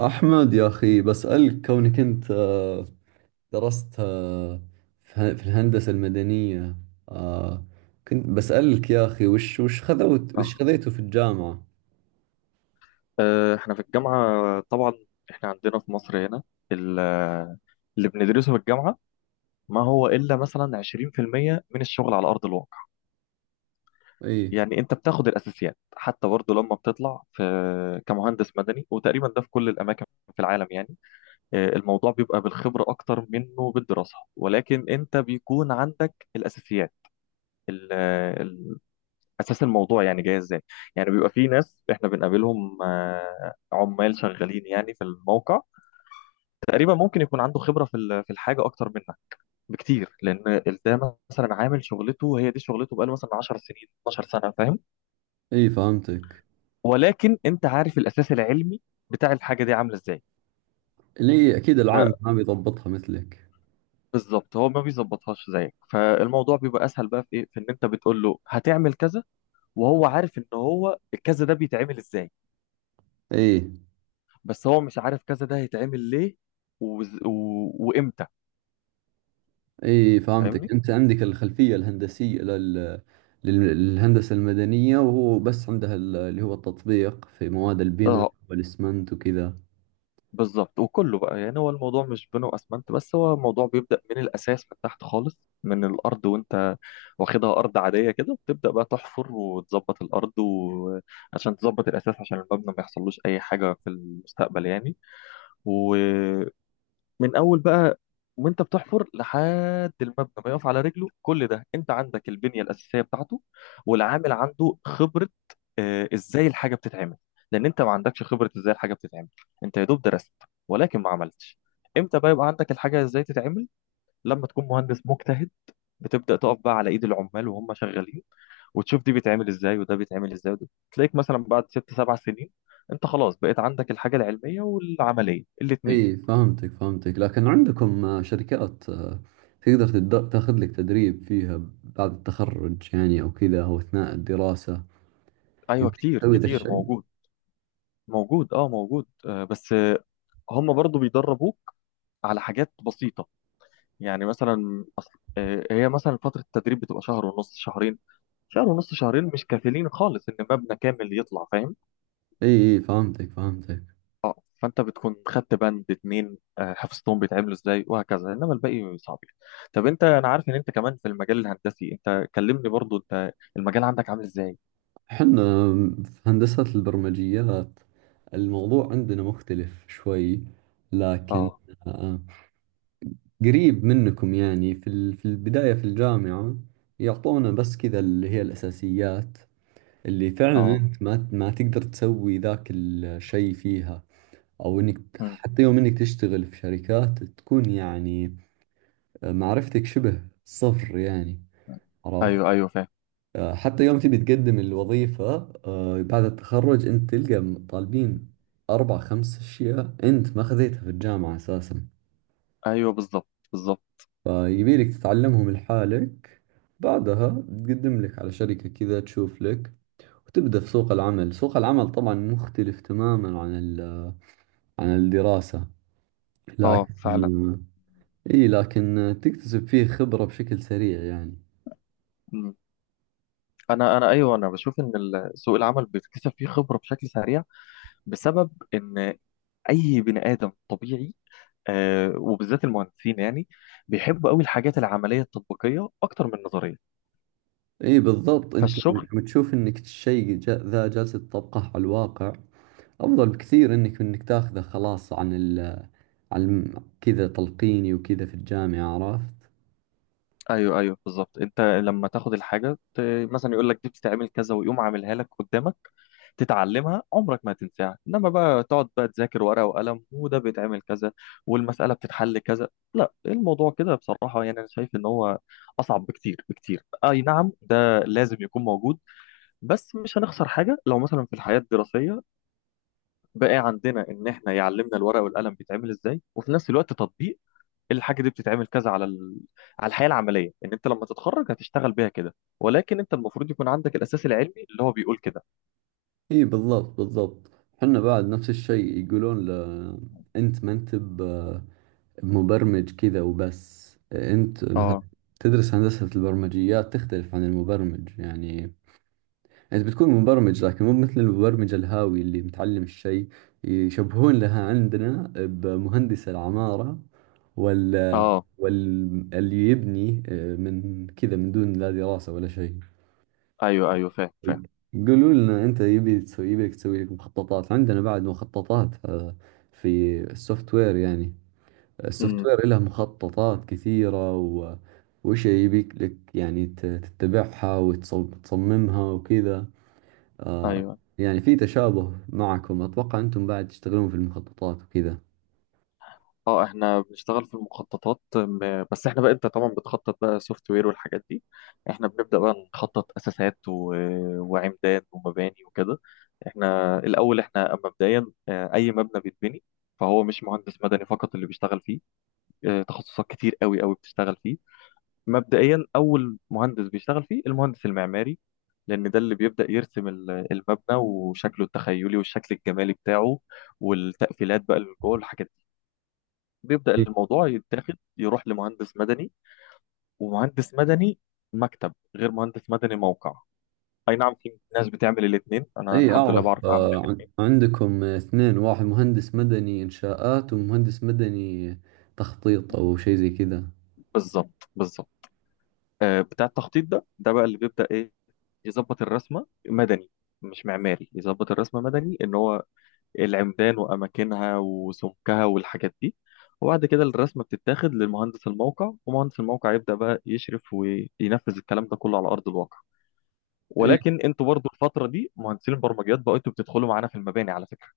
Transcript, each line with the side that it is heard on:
right: أحمد يا أخي بسألك كونك أنت درست في الهندسة المدنية آه، كنت بسألك يا أخي وش خذوت
left: آه.
right: وش خذيته في الجامعة؟
left: احنا في الجامعة، طبعا احنا عندنا في مصر هنا، ال- آه، اللي بندرسه في الجامعة ما هو إلا مثلا 20% من الشغل على أرض الواقع.
right: إي
left: يعني أنت بتاخد الأساسيات، حتى برضه لما بتطلع في كمهندس مدني. وتقريبا ده في كل الأماكن في العالم يعني. الموضوع بيبقى بالخبرة أكتر منه بالدراسة، ولكن أنت بيكون عندك الأساسيات، ال- آه، ال- أساس الموضوع يعني جاي إزاي. يعني بيبقى في ناس إحنا بنقابلهم، عمال شغالين يعني في الموقع، تقريبا ممكن يكون عنده خبرة في الحاجة أكتر منك بكتير، لأن ده مثلا عامل شغلته، هي دي شغلته بقاله مثلا 10 سنين، 12 سنة، فاهم؟
right: إي فهمتك.
left: ولكن أنت عارف الأساس العلمي بتاع الحاجة دي عاملة إزاي.
right: اللي أكيد العام ما بيضبطها مثلك.
left: فبالظبط هو ما بيظبطهاش زيك، فالموضوع بيبقى أسهل بقى في إيه، في إن أنت بتقول له هتعمل كذا، وهو عارف إن هو الكذا ده بيتعمل إزاي،
right: إي
left: بس هو مش عارف كذا ده هيتعمل ليه وز... و... وإمتى.
right: إي فهمتك،
left: فاهمني؟
right: أنت عندك الخلفية الهندسية لل- للهندسة المدنية، وهو بس عندها اللي هو التطبيق في مواد البناء
left: اه
right: والإسمنت وكذا.
left: بالظبط. وكله بقى يعني هو الموضوع مش بنو اسمنت بس، هو الموضوع بيبدأ من الاساس، من تحت خالص، من الارض. وانت واخدها ارض عادية كده، بتبدأ بقى تحفر وتظبط الارض، وعشان تظبط الاساس عشان المبنى ما يحصلوش اي حاجة في المستقبل يعني. من اول بقى وانت بتحفر لحد المبنى ما يقف على رجله، كل ده انت عندك البنيه الاساسيه بتاعته. والعامل عنده خبره ازاي الحاجه بتتعمل، لان انت ما عندكش خبره ازاي الحاجه بتتعمل، انت يا دوب درست ولكن ما عملتش. امتى بقى يبقى عندك الحاجه ازاي تتعمل؟ لما تكون مهندس مجتهد، بتبدا تقف بقى على ايد العمال وهم شغالين، وتشوف دي بيتعمل ازاي وده بيتعمل ازاي، وده تلاقيك مثلا بعد ست سبع سنين انت خلاص بقيت عندك الحاجه العلميه والعمليه الاثنين.
right: اي فهمتك، لكن عندكم شركات تقدر تاخذ لك تدريب فيها بعد التخرج يعني او كذا او اثناء الدراسة،
left: ايوه،
right: يمديك
left: كتير
right: تسوي ذا
left: كتير
right: الشيء؟
left: موجود. موجود اه موجود. بس هم برضو بيدربوك على حاجات بسيطة. يعني مثلا أصل هي مثلا فترة التدريب بتبقى شهر ونص، شهرين. شهر ونص شهرين مش كافيين خالص ان مبنى كامل يطلع، فاهم.
right: اي فهمتك.
left: اه فانت بتكون خدت بند اتنين حفظتهم بيتعملوا ازاي وهكذا، انما الباقي صعب. طب انت، انا عارف ان انت كمان في المجال الهندسي، انت كلمني برضو انت المجال عندك عامل ازاي.
right: احنا في هندسة البرمجيات الموضوع عندنا مختلف شوي، لكن
left: اه.
right: آه، قريب منكم يعني، في في البداية في الجامعة يعطونا بس كذا اللي هي الأساسيات، اللي فعلا
left: اه.
right: انت ما تقدر تسوي ذاك الشيء فيها، او انك
left: مم.
right: حتى يوم انك تشتغل في شركات تكون يعني معرفتك شبه صفر يعني، عرفت؟
left: ايوه ايوه فاهم.
right: حتى يوم تبي تقدم الوظيفة بعد التخرج انت تلقى طالبين اربع خمس اشياء انت ما خذيتها في الجامعة اساسا،
left: ايوه بالظبط، بالظبط.
right: فيبيلك تتعلمهم لحالك، بعدها تقدم لك على شركة كذا تشوف لك، وتبدأ في سوق العمل. سوق العمل طبعا مختلف تماما عن عن الدراسة،
left: اه فعلا.
right: لكن إي لكن تكتسب فيه خبرة بشكل سريع يعني.
left: انا ايوه انا بشوف ان سوق العمل بيكتسب فيه خبره بشكل سريع، بسبب ان اي بني ادم طبيعي، آه، وبالذات المهندسين يعني بيحبوا قوي الحاجات العمليه التطبيقيه اكتر من النظريه.
right: إي بالضبط، أنت لما
left: فالشغل،
right: لما تشوف إنك الشيء ذا جالس تطبقه على الواقع أفضل بكثير إنك إنك تاخذه خلاص عن كذا تلقيني وكذا في الجامعة، عرفت؟
left: ايوه ايوه بالظبط، انت لما تاخد مثلا يقول لك دي بتتعمل كذا، ويقوم عاملها لك قدامك، تتعلمها عمرك ما تنساها. انما بقى تقعد بقى تذاكر ورقة وقلم، وده بيتعمل كذا والمسألة بتتحل كذا، لا، الموضوع كده بصراحة يعني انا شايف ان هو اصعب بكتير. اي نعم ده لازم يكون موجود، بس مش هنخسر حاجة لو مثلا في الحياة الدراسية بقى عندنا ان احنا يعلمنا الورقة والقلم بيتعمل ازاي، وفي نفس الوقت تطبيق الحاجة دي بتتعمل كذا على الحياة العملية، ان انت لما تتخرج هتشتغل بيها كده، ولكن انت المفروض يكون عندك الاساس العلمي اللي هو بيقول كده.
right: إي بالضبط. حنا بعد نفس الشيء يقولون ل... أنت ما أنت بمبرمج كذا وبس. أنت مثلا
left: اه
right: تدرس هندسة البرمجيات تختلف عن المبرمج يعني، انت بتكون مبرمج لكن مو مثل المبرمج الهاوي اللي متعلم الشيء. يشبهون لها عندنا بمهندس العمارة وال
left: اه.
right: وال اللي يبني من كذا من دون لا دراسة ولا شيء.
left: ايوه ايوه فاهم فاهم.
right: يقولوا لنا انت يبي تسوي يبيك تسوي لك مخططات، عندنا بعد مخططات في السوفت وير يعني، السوفت
left: امم.
right: وير له مخططات كثيرة و... وش يبيك لك يعني تتبعها وتصممها وكذا. آه
left: ايوه.
right: يعني في تشابه معكم، أتوقع أنتم بعد تشتغلون في المخططات وكذا.
left: اه احنا بنشتغل في المخططات، بس احنا بقى انت طبعا بتخطط بقى سوفت وير والحاجات دي، احنا بنبدأ بقى نخطط اساسات وعمدان ومباني وكده. احنا الاول، احنا مبدئيا، اي مبنى بيتبني فهو مش مهندس مدني فقط اللي بيشتغل فيه، تخصصات كتير قوي بتشتغل فيه. مبدئيا اول مهندس بيشتغل فيه المهندس المعماري، لان ده اللي بيبدأ يرسم المبنى وشكله التخيلي والشكل الجمالي بتاعه، والتقفيلات بقى اللي جوه الحاجات. بيبدأ
right: إيه.
left: الموضوع يتاخد يروح لمهندس مدني. ومهندس مدني مكتب غير مهندس مدني موقع. اي نعم في ناس بتعمل الاثنين، انا
right: اي
left: الحمد لله بعرف
right: اعرف
left: اعمل الاثنين.
right: عندكم اثنين، واحد مهندس مدني انشاءات ومهندس مدني تخطيط او شيء زي كذا.
left: بالظبط بالظبط. آه بتاع التخطيط ده، ده بقى اللي بيبدأ ايه، يظبط الرسمة مدني، مش معماري. يظبط الرسمة مدني ان هو العمدان واماكنها وسمكها والحاجات دي. وبعد كده الرسمة بتتاخد لمهندس الموقع، ومهندس الموقع يبدأ بقى يشرف وينفذ الكلام ده كله على أرض الواقع.
right: اي
left: ولكن انتوا برضو الفتره دي مهندسين البرمجيات بقوا انتوا بتدخلوا معانا في المباني على فكره.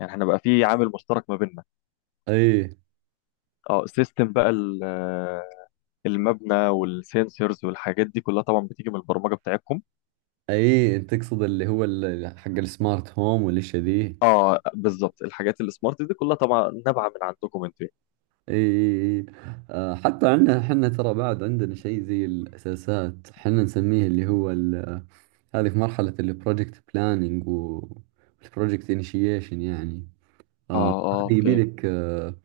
left: يعني احنا بقى في عامل مشترك ما بيننا.
right: اي
left: اه سيستم بقى المبنى والسنسورز والحاجات دي كلها طبعا بتيجي من البرمجه بتاعتكم.
right: اي تقصد اللي هو حق السمارت هوم والاشياء ذي.
left: اه بالظبط، الحاجات السمارت دي كلها طبعا نابعه من عندكم انتوا يعني.
right: اي حتى عندنا حنا ترى بعد عندنا شيء زي الاساسات حنا نسميه اللي هو ال-. هذه في مرحلة البروجكت بلاننج والبروجكت انيشيشن يعني
left: اه اه
right: هذه
left: اوكي.
right: يبي لك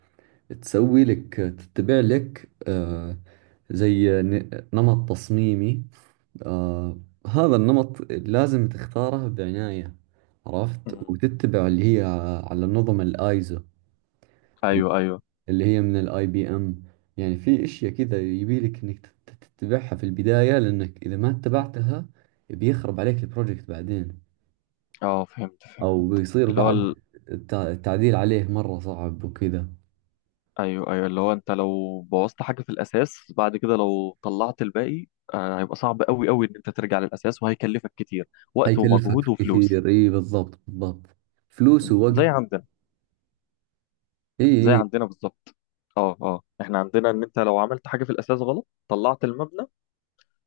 right: تسوي لك تتبع لك زي نمط تصميمي آه، هذا النمط لازم تختاره بعناية، عرفت؟
left: مم.
right: وتتبع اللي هي على نظم الايزو
left: ايوه ايوه.
right: اللي هي من الاي بي ام. يعني في اشياء كذا يبيلك انك تتبعها في البداية، لانك اذا ما اتبعتها بيخرب عليك البروجكت بعدين،
left: اه فهمت فهمت.
right: او بيصير
left: اللي
right: بعد
left: هو،
right: التعديل عليه مرة صعب وكذا.
left: ايوه ايوه، اللي هو انت لو بوظت حاجه في الاساس، بعد كده لو طلعت الباقي، آه هيبقى صعب قوي ان انت ترجع للاساس، وهيكلفك كتير، وقت
right: حيكلفك
left: ومجهود وفلوس.
right: كثير، اي بالضبط، فلوس
left: م.
right: ووقت.
left: زي عندنا. زي
right: اي
left: عندنا بالظبط. اه اه، احنا عندنا ان انت لو عملت حاجه في الاساس غلط، طلعت المبنى،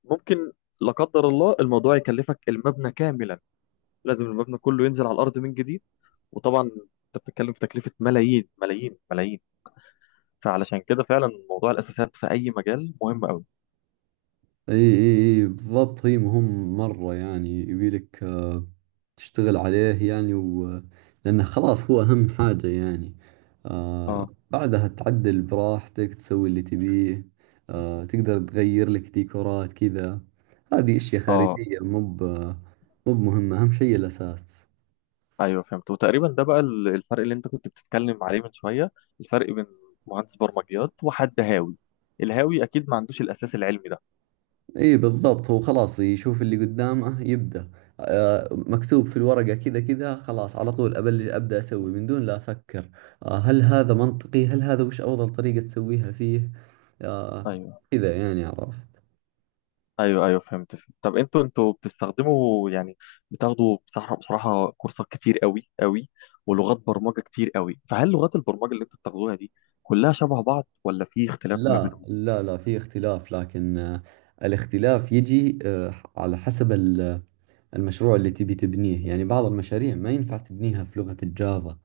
left: ممكن لا قدر الله الموضوع يكلفك المبنى كاملا، لازم المبنى كله ينزل على الارض من جديد. وطبعا انت بتتكلم في تكلفه ملايين ملايين ملايين، فعلشان كده فعلا موضوع الاساسات في اي مجال مهم قوي.
right: اي بالضبط، هي مهم مرة يعني، يبيلك تشتغل عليه يعني و... لأنه خلاص هو أهم حاجة يعني. آه
left: اه
right: بعدها تعدل براحتك تسوي اللي تبيه، آه تقدر تغير لك ديكورات كذا، هذه أشياء
left: اه.
right: خارجية مو بمهمة، أهم شيء الأساس.
left: ايوه فهمت. وتقريبا ده بقى الفرق اللي انت كنت بتتكلم عليه من شويه، الفرق بين مهندس برمجيات وحد هاوي. الهاوي اكيد ما عندوش الاساس العلمي ده.
right: اي بالضبط، هو خلاص يشوف اللي قدامه يبدأ، آه مكتوب في الورقة كذا كذا، خلاص على طول أبلش أبدأ أسوي من دون لا أفكر آه هل هذا منطقي، هل هذا وش أفضل طريقة تسويها فيه. آه
left: ايوه.
right: كذا يعني، عرفت؟
left: ايوه فهمت فهمت. طب انتوا بتستخدموا يعني بتاخدوا بصراحه، بصراحه كورسات كتير قوي ولغات برمجه كتير قوي، فهل لغات البرمجه اللي انتوا بتاخدوها دي كلها شبه بعض، ولا في اختلاف ما
right: لا
left: بينهم؟
right: لا لا في اختلاف، لكن آه الاختلاف يجي آه على حسب المشروع اللي تبي تبنيه. يعني بعض المشاريع ما ينفع تبنيها في لغة الجافا،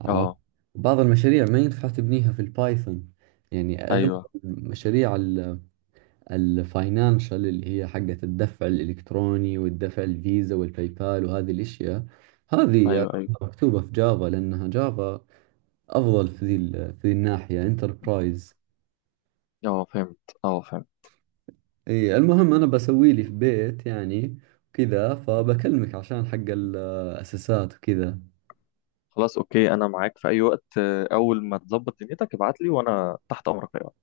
right: عرفت؟
left: اه.
right: بعض المشاريع ما ينفع تبنيها في البايثون. يعني اغلب
left: ايوه
right: المشاريع الفاينانشال اللي هي حقت الدفع الالكتروني والدفع الفيزا والباي بال وهذه الاشياء، هذه
left: ايوه ايوه
right: أغلبها مكتوبة في جافا، لانها جافا افضل في ذي في ذي الناحية انتربرايز.
left: اه فهمت، اه فهمت.
right: اي المهم انا بسوي لي في بيت يعني كذا، فبكلمك عشان حق الاساسات وكذا.
left: خلاص اوكي، انا معاك في اي وقت، اول ما تظبط دنيتك ابعت لي وانا تحت امرك.